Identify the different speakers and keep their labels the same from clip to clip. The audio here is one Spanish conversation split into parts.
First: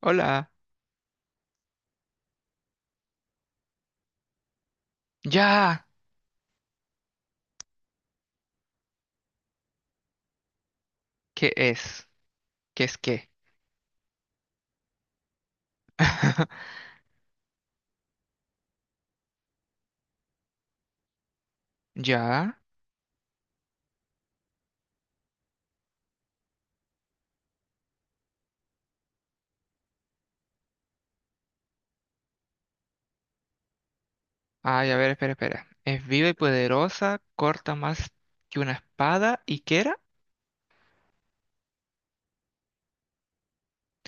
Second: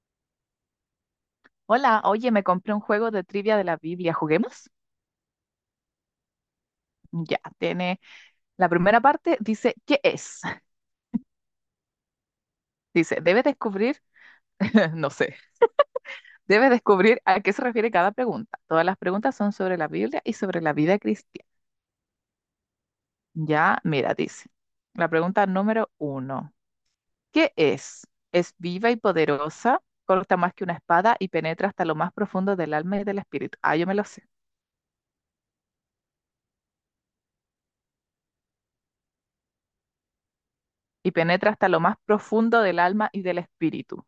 Speaker 1: Hola.
Speaker 2: Hola, oye, me compré un juego de trivia de la Biblia. ¿Juguemos?
Speaker 1: Ya.
Speaker 2: Ya, tiene la primera parte, dice, ¿qué es?
Speaker 1: ¿Qué es? ¿Qué es
Speaker 2: Dice,
Speaker 1: qué?
Speaker 2: debe descubrir, no sé, debe descubrir a qué se refiere cada pregunta. Todas las preguntas son sobre la Biblia y sobre la vida cristiana.
Speaker 1: Ya.
Speaker 2: Ya, mira, dice, la pregunta número uno, ¿qué es? Es viva y poderosa, corta más que una espada y penetra hasta lo más profundo del alma y del espíritu. Ah, yo me lo sé.
Speaker 1: Ay, a ver, espera, espera. Es viva y poderosa, corta más que una espada, ¿y qué era?
Speaker 2: Y penetra hasta lo más profundo del alma y del espíritu.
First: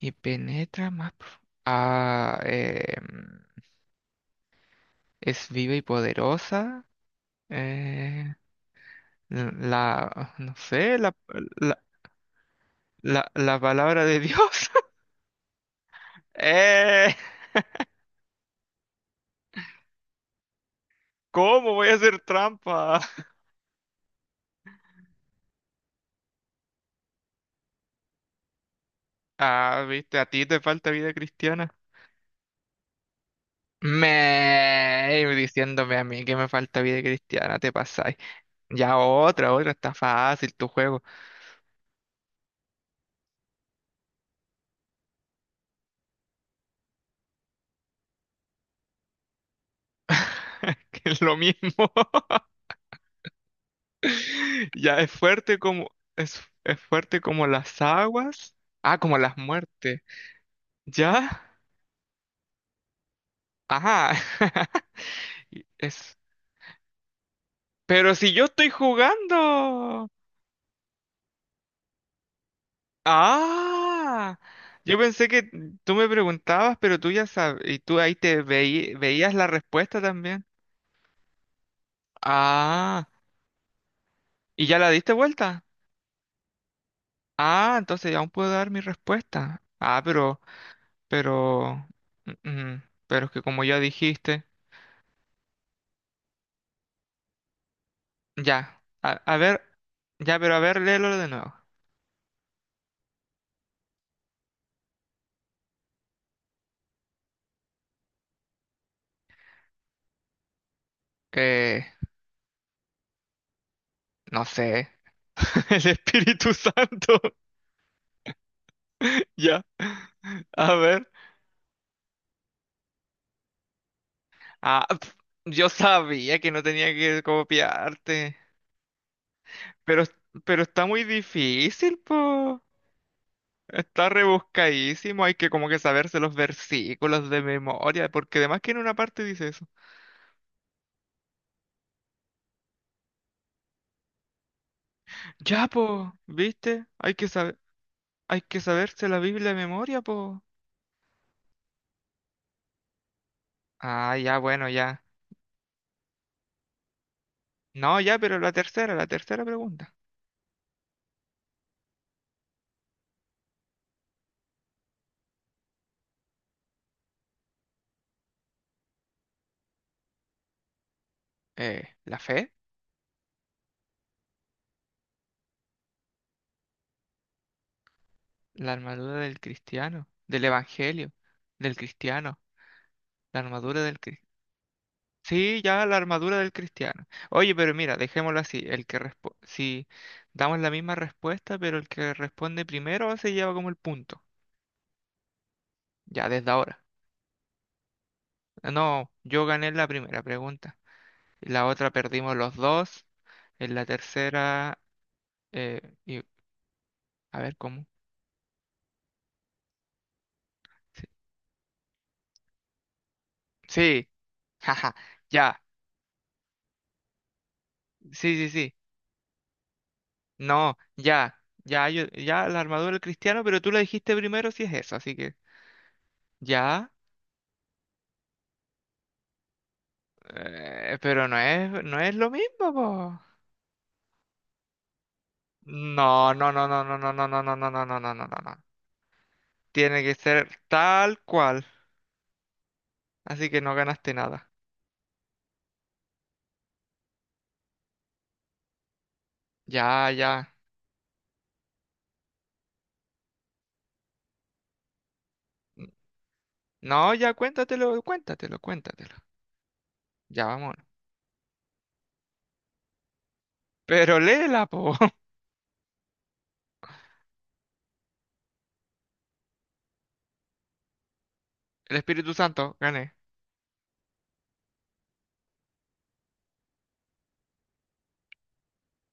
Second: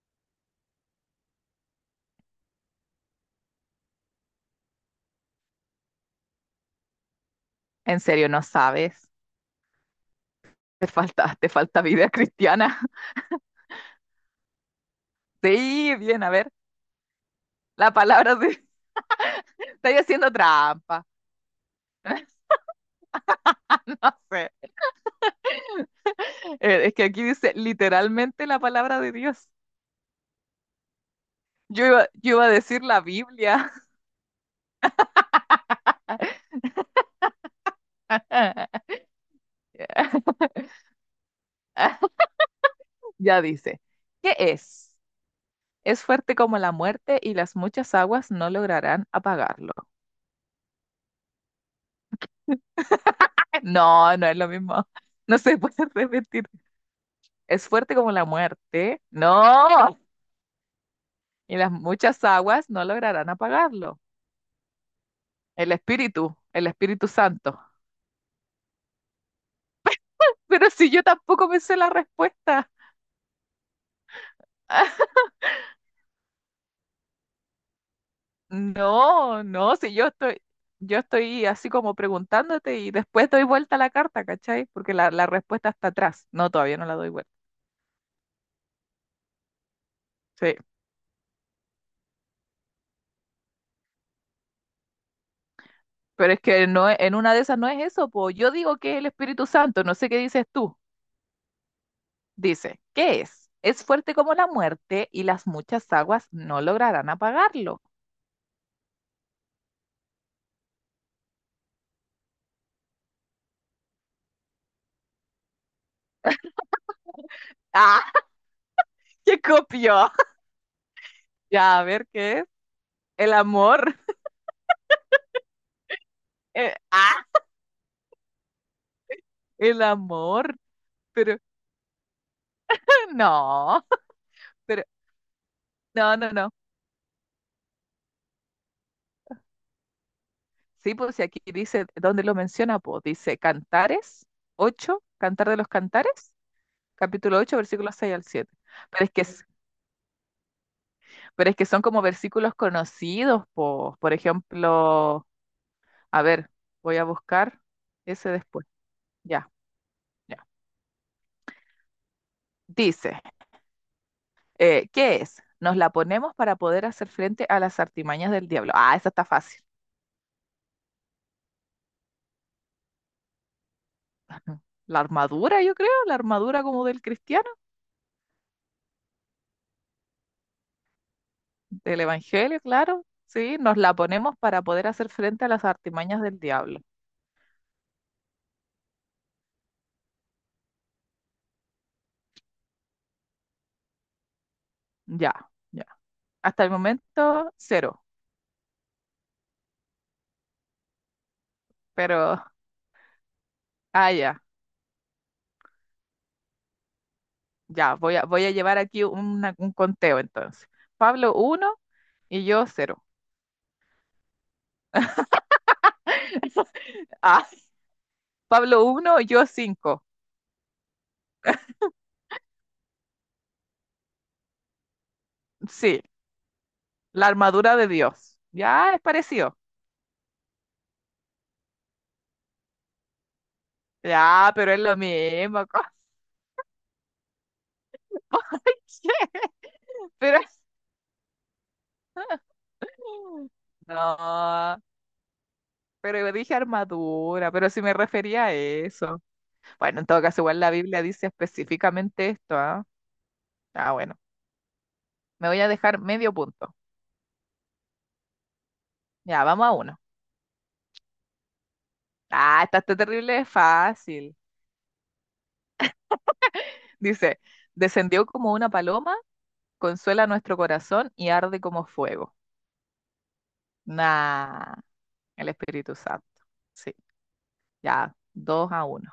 Speaker 1: Y penetra más. Ah, eh, es viva y poderosa.
Speaker 2: ¿En serio
Speaker 1: eh,
Speaker 2: no sabes?
Speaker 1: la, no
Speaker 2: Te
Speaker 1: sé,
Speaker 2: falta, te falta
Speaker 1: la,
Speaker 2: vida cristiana.
Speaker 1: la palabra de Dios.
Speaker 2: Sí, bien, a ver,
Speaker 1: Eh,
Speaker 2: la palabra de... Estáis haciendo trampa.
Speaker 1: ¿cómo voy a hacer trampa?
Speaker 2: No sé. Es que aquí dice literalmente la palabra de Dios.
Speaker 1: Ah, viste, a ti te falta vida cristiana.
Speaker 2: Yo iba a decir la Biblia.
Speaker 1: Me Diciéndome a mí que me falta vida cristiana, te pasáis. Ya, otra, otra, está fácil tu juego.
Speaker 2: Ya dice, ¿qué es? Es fuerte como la muerte y las muchas aguas no lograrán apagarlo.
Speaker 1: Que es lo mismo.
Speaker 2: No, no es lo mismo.
Speaker 1: Ya, es
Speaker 2: No
Speaker 1: fuerte
Speaker 2: se puede repetir.
Speaker 1: es fuerte como
Speaker 2: Es
Speaker 1: las
Speaker 2: fuerte como la
Speaker 1: aguas. Ah,
Speaker 2: muerte.
Speaker 1: como las
Speaker 2: No.
Speaker 1: muertes. ¿Ya?
Speaker 2: Y las muchas aguas no lograrán apagarlo.
Speaker 1: Ajá. Y
Speaker 2: El
Speaker 1: Es.
Speaker 2: Espíritu, el Espíritu Santo.
Speaker 1: Pero si yo estoy jugando.
Speaker 2: Pero si yo tampoco me sé la respuesta.
Speaker 1: Ah. Yo pensé que tú me preguntabas, pero tú ya sabes, y tú ahí te veías
Speaker 2: No,
Speaker 1: la
Speaker 2: no, si
Speaker 1: respuesta
Speaker 2: yo estoy,
Speaker 1: también.
Speaker 2: yo estoy así como preguntándote y
Speaker 1: Ah.
Speaker 2: después doy vuelta a la carta,
Speaker 1: ¿Y
Speaker 2: ¿cachai?
Speaker 1: ya la
Speaker 2: Porque la,
Speaker 1: diste
Speaker 2: la
Speaker 1: vuelta?
Speaker 2: respuesta está atrás. No, todavía no la doy vuelta.
Speaker 1: Ah, entonces ya aún puedo dar mi respuesta.
Speaker 2: Sí.
Speaker 1: Pero, pero es que como ya dijiste,
Speaker 2: Pero es que no, en una de esas no es eso, pues yo digo
Speaker 1: ya,
Speaker 2: que es el
Speaker 1: a
Speaker 2: Espíritu
Speaker 1: ver,
Speaker 2: Santo, no sé qué
Speaker 1: ya,
Speaker 2: dices
Speaker 1: pero a
Speaker 2: tú.
Speaker 1: ver, léelo de nuevo.
Speaker 2: Dice, ¿qué es? Es fuerte como la muerte y las muchas aguas no lograrán apagarlo.
Speaker 1: Eh, no sé, el Espíritu Santo.
Speaker 2: ¡Ah! ¡Qué
Speaker 1: ya,
Speaker 2: copió!
Speaker 1: a ver.
Speaker 2: Ya, a ver, ¿qué es? El amor.
Speaker 1: ah, pf, yo sabía que no tenía que
Speaker 2: ¡Ah!
Speaker 1: copiarte,
Speaker 2: El
Speaker 1: pero,
Speaker 2: amor,
Speaker 1: pero está muy
Speaker 2: pero
Speaker 1: difícil, po.
Speaker 2: no,
Speaker 1: Está
Speaker 2: pero
Speaker 1: rebuscadísimo, hay que como que
Speaker 2: no,
Speaker 1: saberse
Speaker 2: no,
Speaker 1: los
Speaker 2: no.
Speaker 1: versículos de memoria, porque además que en una parte dice eso.
Speaker 2: Sí, pues si aquí dice, ¿dónde lo menciona? Pues dice Cantares 8, Cantar de
Speaker 1: Ya,
Speaker 2: los
Speaker 1: po,
Speaker 2: Cantares,
Speaker 1: ¿viste? Hay que
Speaker 2: capítulo 8,
Speaker 1: saber,
Speaker 2: versículos 6 al
Speaker 1: hay
Speaker 2: 7.
Speaker 1: que
Speaker 2: Pero
Speaker 1: saberse
Speaker 2: es
Speaker 1: la
Speaker 2: que, s-
Speaker 1: Biblia de memoria, po.
Speaker 2: pero es que son como versículos conocidos, pues, por
Speaker 1: Ah, ya, bueno, ya.
Speaker 2: ejemplo, a ver, voy a buscar
Speaker 1: No, ya,
Speaker 2: ese
Speaker 1: pero
Speaker 2: después.
Speaker 1: la tercera
Speaker 2: Ya,
Speaker 1: pregunta.
Speaker 2: ya. Dice, ¿qué es? Nos la ponemos para poder hacer frente a las artimañas del diablo. Ah, esa está fácil.
Speaker 1: ¿La fe?
Speaker 2: La armadura, yo creo, la armadura como del cristiano.
Speaker 1: La armadura del cristiano, del evangelio, del
Speaker 2: Del
Speaker 1: cristiano,
Speaker 2: Evangelio, claro.
Speaker 1: la
Speaker 2: Sí, nos
Speaker 1: armadura
Speaker 2: la
Speaker 1: del cristiano.
Speaker 2: ponemos para poder hacer frente a
Speaker 1: Sí,
Speaker 2: las
Speaker 1: ya, la
Speaker 2: artimañas
Speaker 1: armadura
Speaker 2: del
Speaker 1: del
Speaker 2: diablo.
Speaker 1: cristiano. Oye, pero mira, dejémoslo así. El que si damos la misma respuesta, pero el que responde primero se lleva como el punto.
Speaker 2: Ya, ya.
Speaker 1: Ya desde
Speaker 2: Hasta el
Speaker 1: ahora.
Speaker 2: momento, cero.
Speaker 1: Ah, no, yo gané la primera pregunta. La otra perdimos
Speaker 2: Pero,
Speaker 1: los dos. En la
Speaker 2: ah, ya,
Speaker 1: tercera, eh, y- a ver cómo.
Speaker 2: ya. Voy a llevar aquí un conteo entonces.
Speaker 1: Sí,
Speaker 2: Pablo uno y yo cero.
Speaker 1: sí, jaja, ya.
Speaker 2: Ah,
Speaker 1: Sí, sí, sí.
Speaker 2: Pablo 1, yo cinco.
Speaker 1: No, ya, ya, ya la armadura del cristiano, pero tú la dijiste primero si es eso, así que
Speaker 2: Sí,
Speaker 1: ya.
Speaker 2: la armadura de Dios. Ya, es parecido.
Speaker 1: Pero no es, no es lo mismo, po.
Speaker 2: Ya, pero es lo mismo.
Speaker 1: No, no, no, no, no, no, no, no, no, no, no, no, no, no, no,
Speaker 2: ¿Por
Speaker 1: no.
Speaker 2: qué?
Speaker 1: Tiene que
Speaker 2: Pero...
Speaker 1: ser tal cual. Así que no ganaste nada.
Speaker 2: No, pero yo dije armadura, pero si me refería a eso. Bueno, en
Speaker 1: Ya,
Speaker 2: todo caso,
Speaker 1: ya.
Speaker 2: igual la Biblia dice específicamente esto, ¿ah? Ah, bueno, me voy a dejar medio punto.
Speaker 1: No, ya cuéntatelo, cuéntatelo, cuéntatelo.
Speaker 2: Ya, vamos a uno.
Speaker 1: Ya, vamos.
Speaker 2: Ah, esta está terrible, es
Speaker 1: Pero
Speaker 2: fácil.
Speaker 1: léela, po.
Speaker 2: Dice, descendió como una paloma, consuela nuestro corazón y arde como
Speaker 1: El Espíritu
Speaker 2: fuego.
Speaker 1: Santo, gané.
Speaker 2: Nah, el Espíritu Santo. Sí, ya, 2-1.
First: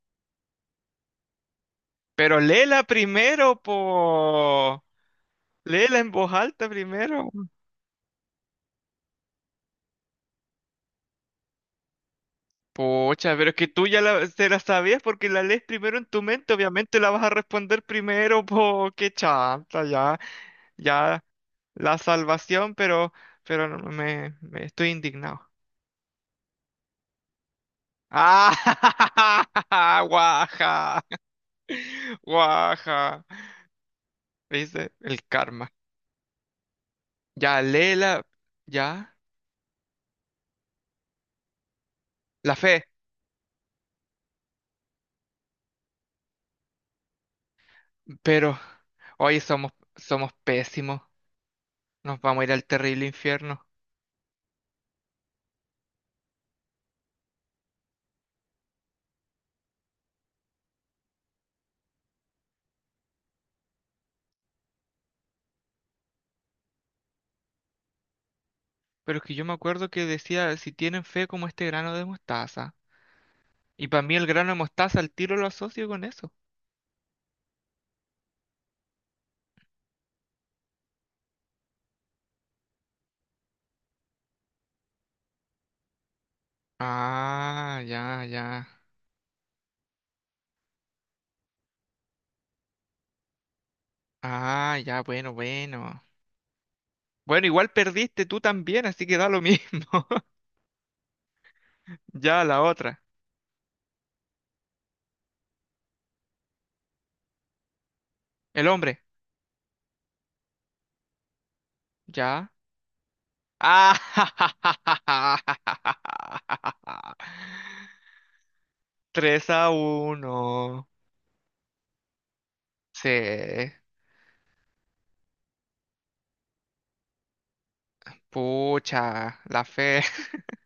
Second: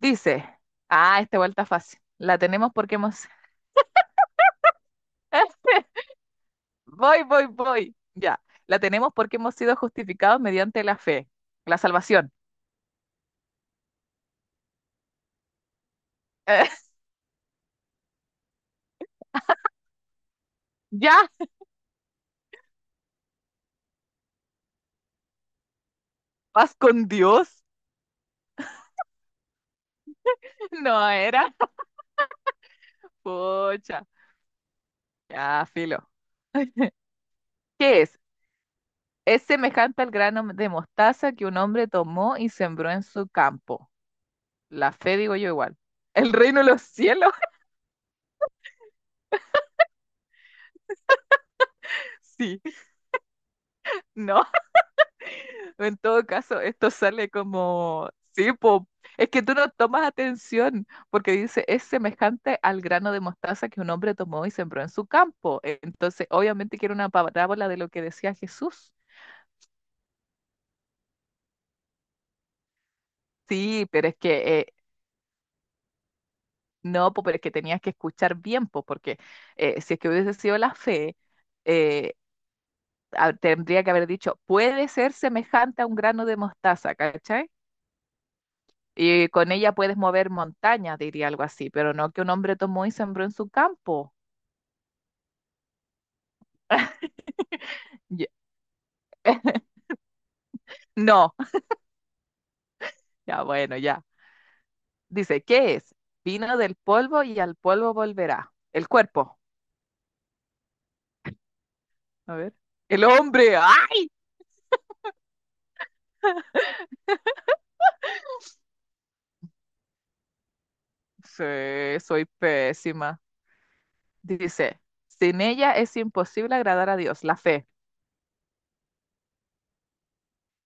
Speaker 2: Dice, ah, esta vuelta fácil. La
Speaker 1: Pero
Speaker 2: tenemos
Speaker 1: léela
Speaker 2: porque hemos...
Speaker 1: primero, po. Léela en voz alta
Speaker 2: Voy,
Speaker 1: primero.
Speaker 2: voy, voy. Ya. La tenemos porque hemos sido justificados mediante la fe, la salvación.
Speaker 1: Pocha, pero es que tú ya te la sabías porque la lees primero en tu mente,
Speaker 2: Eh,
Speaker 1: obviamente la vas a responder primero, po, qué chanta. Ya,
Speaker 2: ya.
Speaker 1: ya, la salvación, pero no, me estoy indignado.
Speaker 2: Paz con Dios.
Speaker 1: ¡Ah!
Speaker 2: No
Speaker 1: ¡Guaja!
Speaker 2: era.
Speaker 1: ¡Guaja!
Speaker 2: Pucha.
Speaker 1: ¿Viste? El
Speaker 2: Ya,
Speaker 1: karma.
Speaker 2: filo.
Speaker 1: Ya,
Speaker 2: ¿Qué es?
Speaker 1: Lela, ya,
Speaker 2: Es semejante al grano de mostaza que un hombre tomó y
Speaker 1: la fe,
Speaker 2: sembró en su campo. La fe, digo yo igual. ¿El reino de los cielos?
Speaker 1: pero hoy somos, somos pésimos, nos vamos a ir al
Speaker 2: Sí.
Speaker 1: terrible infierno.
Speaker 2: No. O en todo caso, esto sale como, sí, po, es que tú no tomas atención, porque dice, es semejante al grano de mostaza que un hombre tomó y sembró en su campo. Entonces, obviamente que era una parábola de lo que decía Jesús.
Speaker 1: Pero es que yo me acuerdo que decía, si tienen fe como este grano de mostaza.
Speaker 2: Sí,
Speaker 1: Y para
Speaker 2: pero
Speaker 1: mí
Speaker 2: es
Speaker 1: el grano de
Speaker 2: que,
Speaker 1: mostaza al tiro lo asocio con eso.
Speaker 2: no, po, pero es que tenías que escuchar bien, po, porque si es que hubiese sido la fe, eh, tendría que haber dicho, puede ser semejante a un grano de mostaza, ¿cachai?
Speaker 1: Ah, ya, ya.
Speaker 2: Y con ella puedes mover montañas, diría algo así, pero no que un hombre tomó y sembró en su campo.
Speaker 1: Ah, ya, bueno, bueno. Bueno, igual perdiste
Speaker 2: Ya-
Speaker 1: tú también, así que da lo mismo.
Speaker 2: No,
Speaker 1: Ya, la otra.
Speaker 2: ya bueno, ya. Dice, ¿qué es? Vino del polvo y al polvo volverá.
Speaker 1: El
Speaker 2: El
Speaker 1: hombre.
Speaker 2: cuerpo. A
Speaker 1: Ya.
Speaker 2: ver. El hombre. ¡Ay!
Speaker 1: Ah, 3-1.
Speaker 2: Sí, soy pésima.
Speaker 1: Sí.
Speaker 2: Dice, sin ella es imposible agradar a Dios. La fe.
Speaker 1: Pucha, la fe.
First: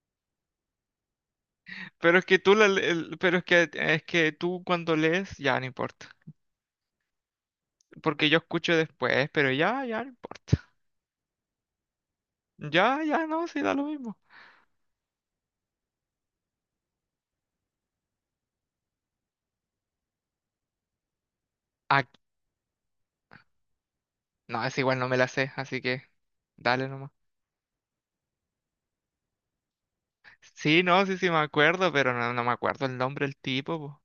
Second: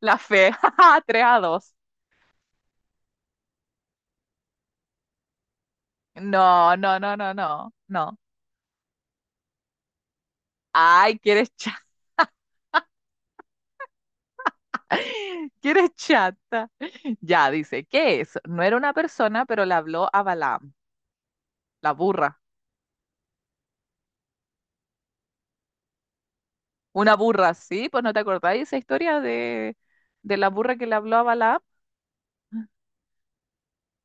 Speaker 2: La fe. ¡Ja, ja! 3-2.
Speaker 1: Pero es que tú pero es que tú cuando lees ya no importa,
Speaker 2: No, no, no, no, no. No.
Speaker 1: porque yo escucho después, pero ya ya no importa.
Speaker 2: Ay, quieres
Speaker 1: Ya ya no, sí da lo mismo.
Speaker 2: que eres chata. Ya, dice, ¿qué es? No era una persona, pero le habló a Balaam, la
Speaker 1: Ah,
Speaker 2: burra.
Speaker 1: no, es igual no me la sé, así que dale nomás.
Speaker 2: Una burra, sí, pues no te acordáis esa historia de la burra
Speaker 1: Sí,
Speaker 2: que le
Speaker 1: no, sí
Speaker 2: habló a
Speaker 1: sí me
Speaker 2: Balaam.
Speaker 1: acuerdo, pero no, no me acuerdo el nombre del tipo, po.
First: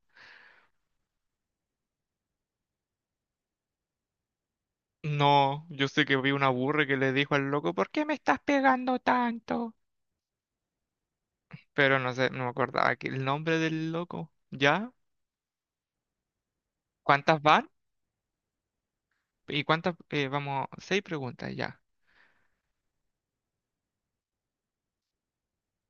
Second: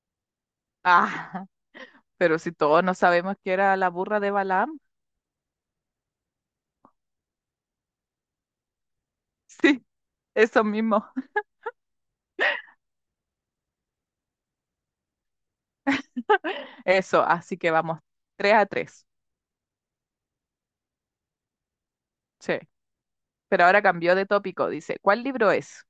Speaker 2: Ah, pero si todos no sabemos que era la burra de Balaam.
Speaker 1: No, yo sé que vi una burra que le dijo al loco, "¿Por qué me estás pegando tanto?"
Speaker 2: Sí, eso mismo.
Speaker 1: Pero no sé, no me acordaba que el nombre del loco. ¿Ya?
Speaker 2: Eso,
Speaker 1: ¿Cuántas
Speaker 2: así
Speaker 1: van?
Speaker 2: que vamos, 3-3.
Speaker 1: ¿Y cuántas vamos? 6 preguntas ya.
Speaker 2: Sí, pero ahora cambió de tópico. Dice, ¿cuál libro es?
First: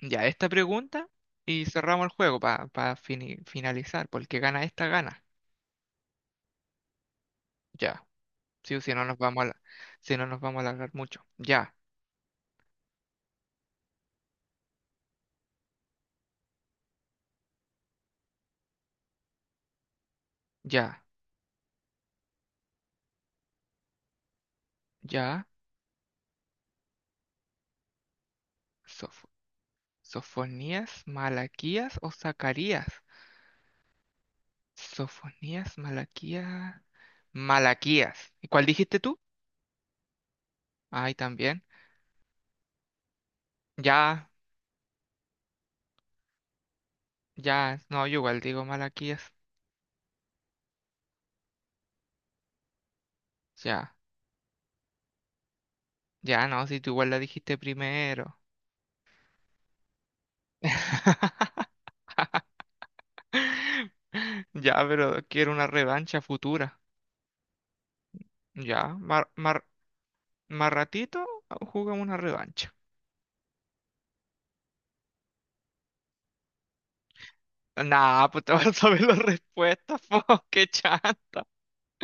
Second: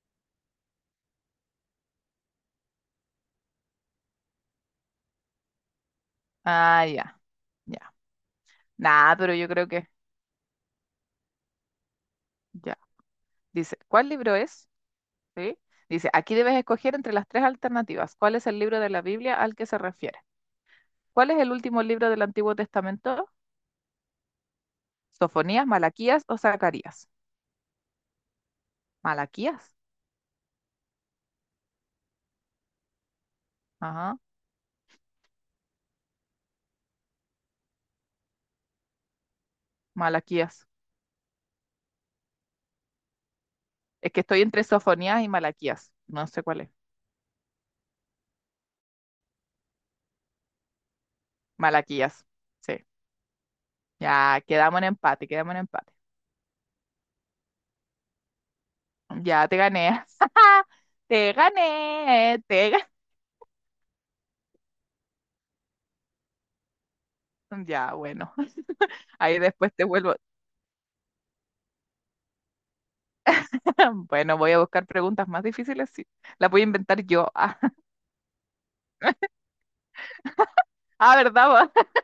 Speaker 1: Ya, esta pregunta y cerramos el juego para finalizar, porque el que gana esta gana.
Speaker 2: Ah, ya, ya.
Speaker 1: Ya, sí, o si no
Speaker 2: Nah,
Speaker 1: nos
Speaker 2: pero
Speaker 1: vamos a,
Speaker 2: yo creo que
Speaker 1: si no nos vamos a alargar mucho. Ya,
Speaker 2: ya. Dice, ¿cuál libro es? ¿Sí? Dice, aquí debes escoger entre las tres alternativas. ¿Cuál es el libro de la Biblia al que se refiere?
Speaker 1: ya,
Speaker 2: ¿Cuál es el último libro del Antiguo Testamento?
Speaker 1: ya.
Speaker 2: ¿Sofonías, Malaquías o Zacarías?
Speaker 1: Sof-
Speaker 2: Malaquías.
Speaker 1: Sofonías, Malaquías o Zacarías.
Speaker 2: Ajá,
Speaker 1: Sofonías, Malaquías, Malaquías. ¿Y cuál dijiste tú?
Speaker 2: Malaquías.
Speaker 1: Ay, también.
Speaker 2: Es que
Speaker 1: Ya,
Speaker 2: estoy entre Sofonías y Malaquías. No sé cuál es.
Speaker 1: ya, no, yo igual digo Malaquías.
Speaker 2: Malaquías. Sí.
Speaker 1: Ya,
Speaker 2: Ya, quedamos en empate, quedamos en empate.
Speaker 1: ya, no, si tú igual la dijiste primero.
Speaker 2: Ya te gané. Te gané, te gané.
Speaker 1: Ya, pero quiero una revancha futura.
Speaker 2: Ya, bueno.
Speaker 1: Ya, más
Speaker 2: Ahí después te vuelvo.
Speaker 1: más ratito jugamos una revancha.
Speaker 2: Bueno, voy a buscar preguntas más difíciles. Sí. Las voy a inventar yo.
Speaker 1: Nah, pues te vas a saber las respuestas, po, qué
Speaker 2: Ah,
Speaker 1: chanta.
Speaker 2: ¿verdad? ¿Vos?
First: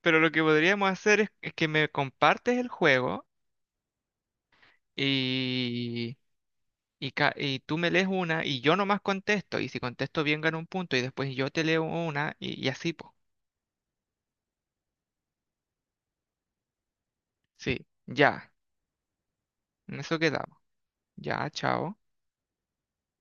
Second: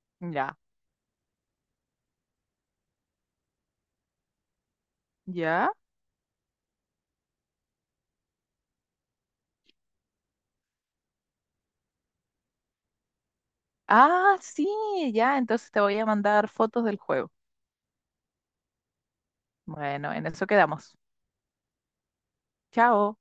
Speaker 1: Pero lo que
Speaker 2: Ya.
Speaker 1: podríamos hacer es que me compartes el juego
Speaker 2: ¿Ya?
Speaker 1: y, y, y tú me lees una y yo nomás contesto. Y si contesto bien gano un punto y después yo te leo una y así, pues.
Speaker 2: Ah, sí, ya. Entonces te voy a mandar fotos del juego.
Speaker 1: Sí, ya, en
Speaker 2: Bueno,
Speaker 1: eso
Speaker 2: en eso
Speaker 1: quedamos.
Speaker 2: quedamos.
Speaker 1: Ya, chao.
Speaker 2: Chao.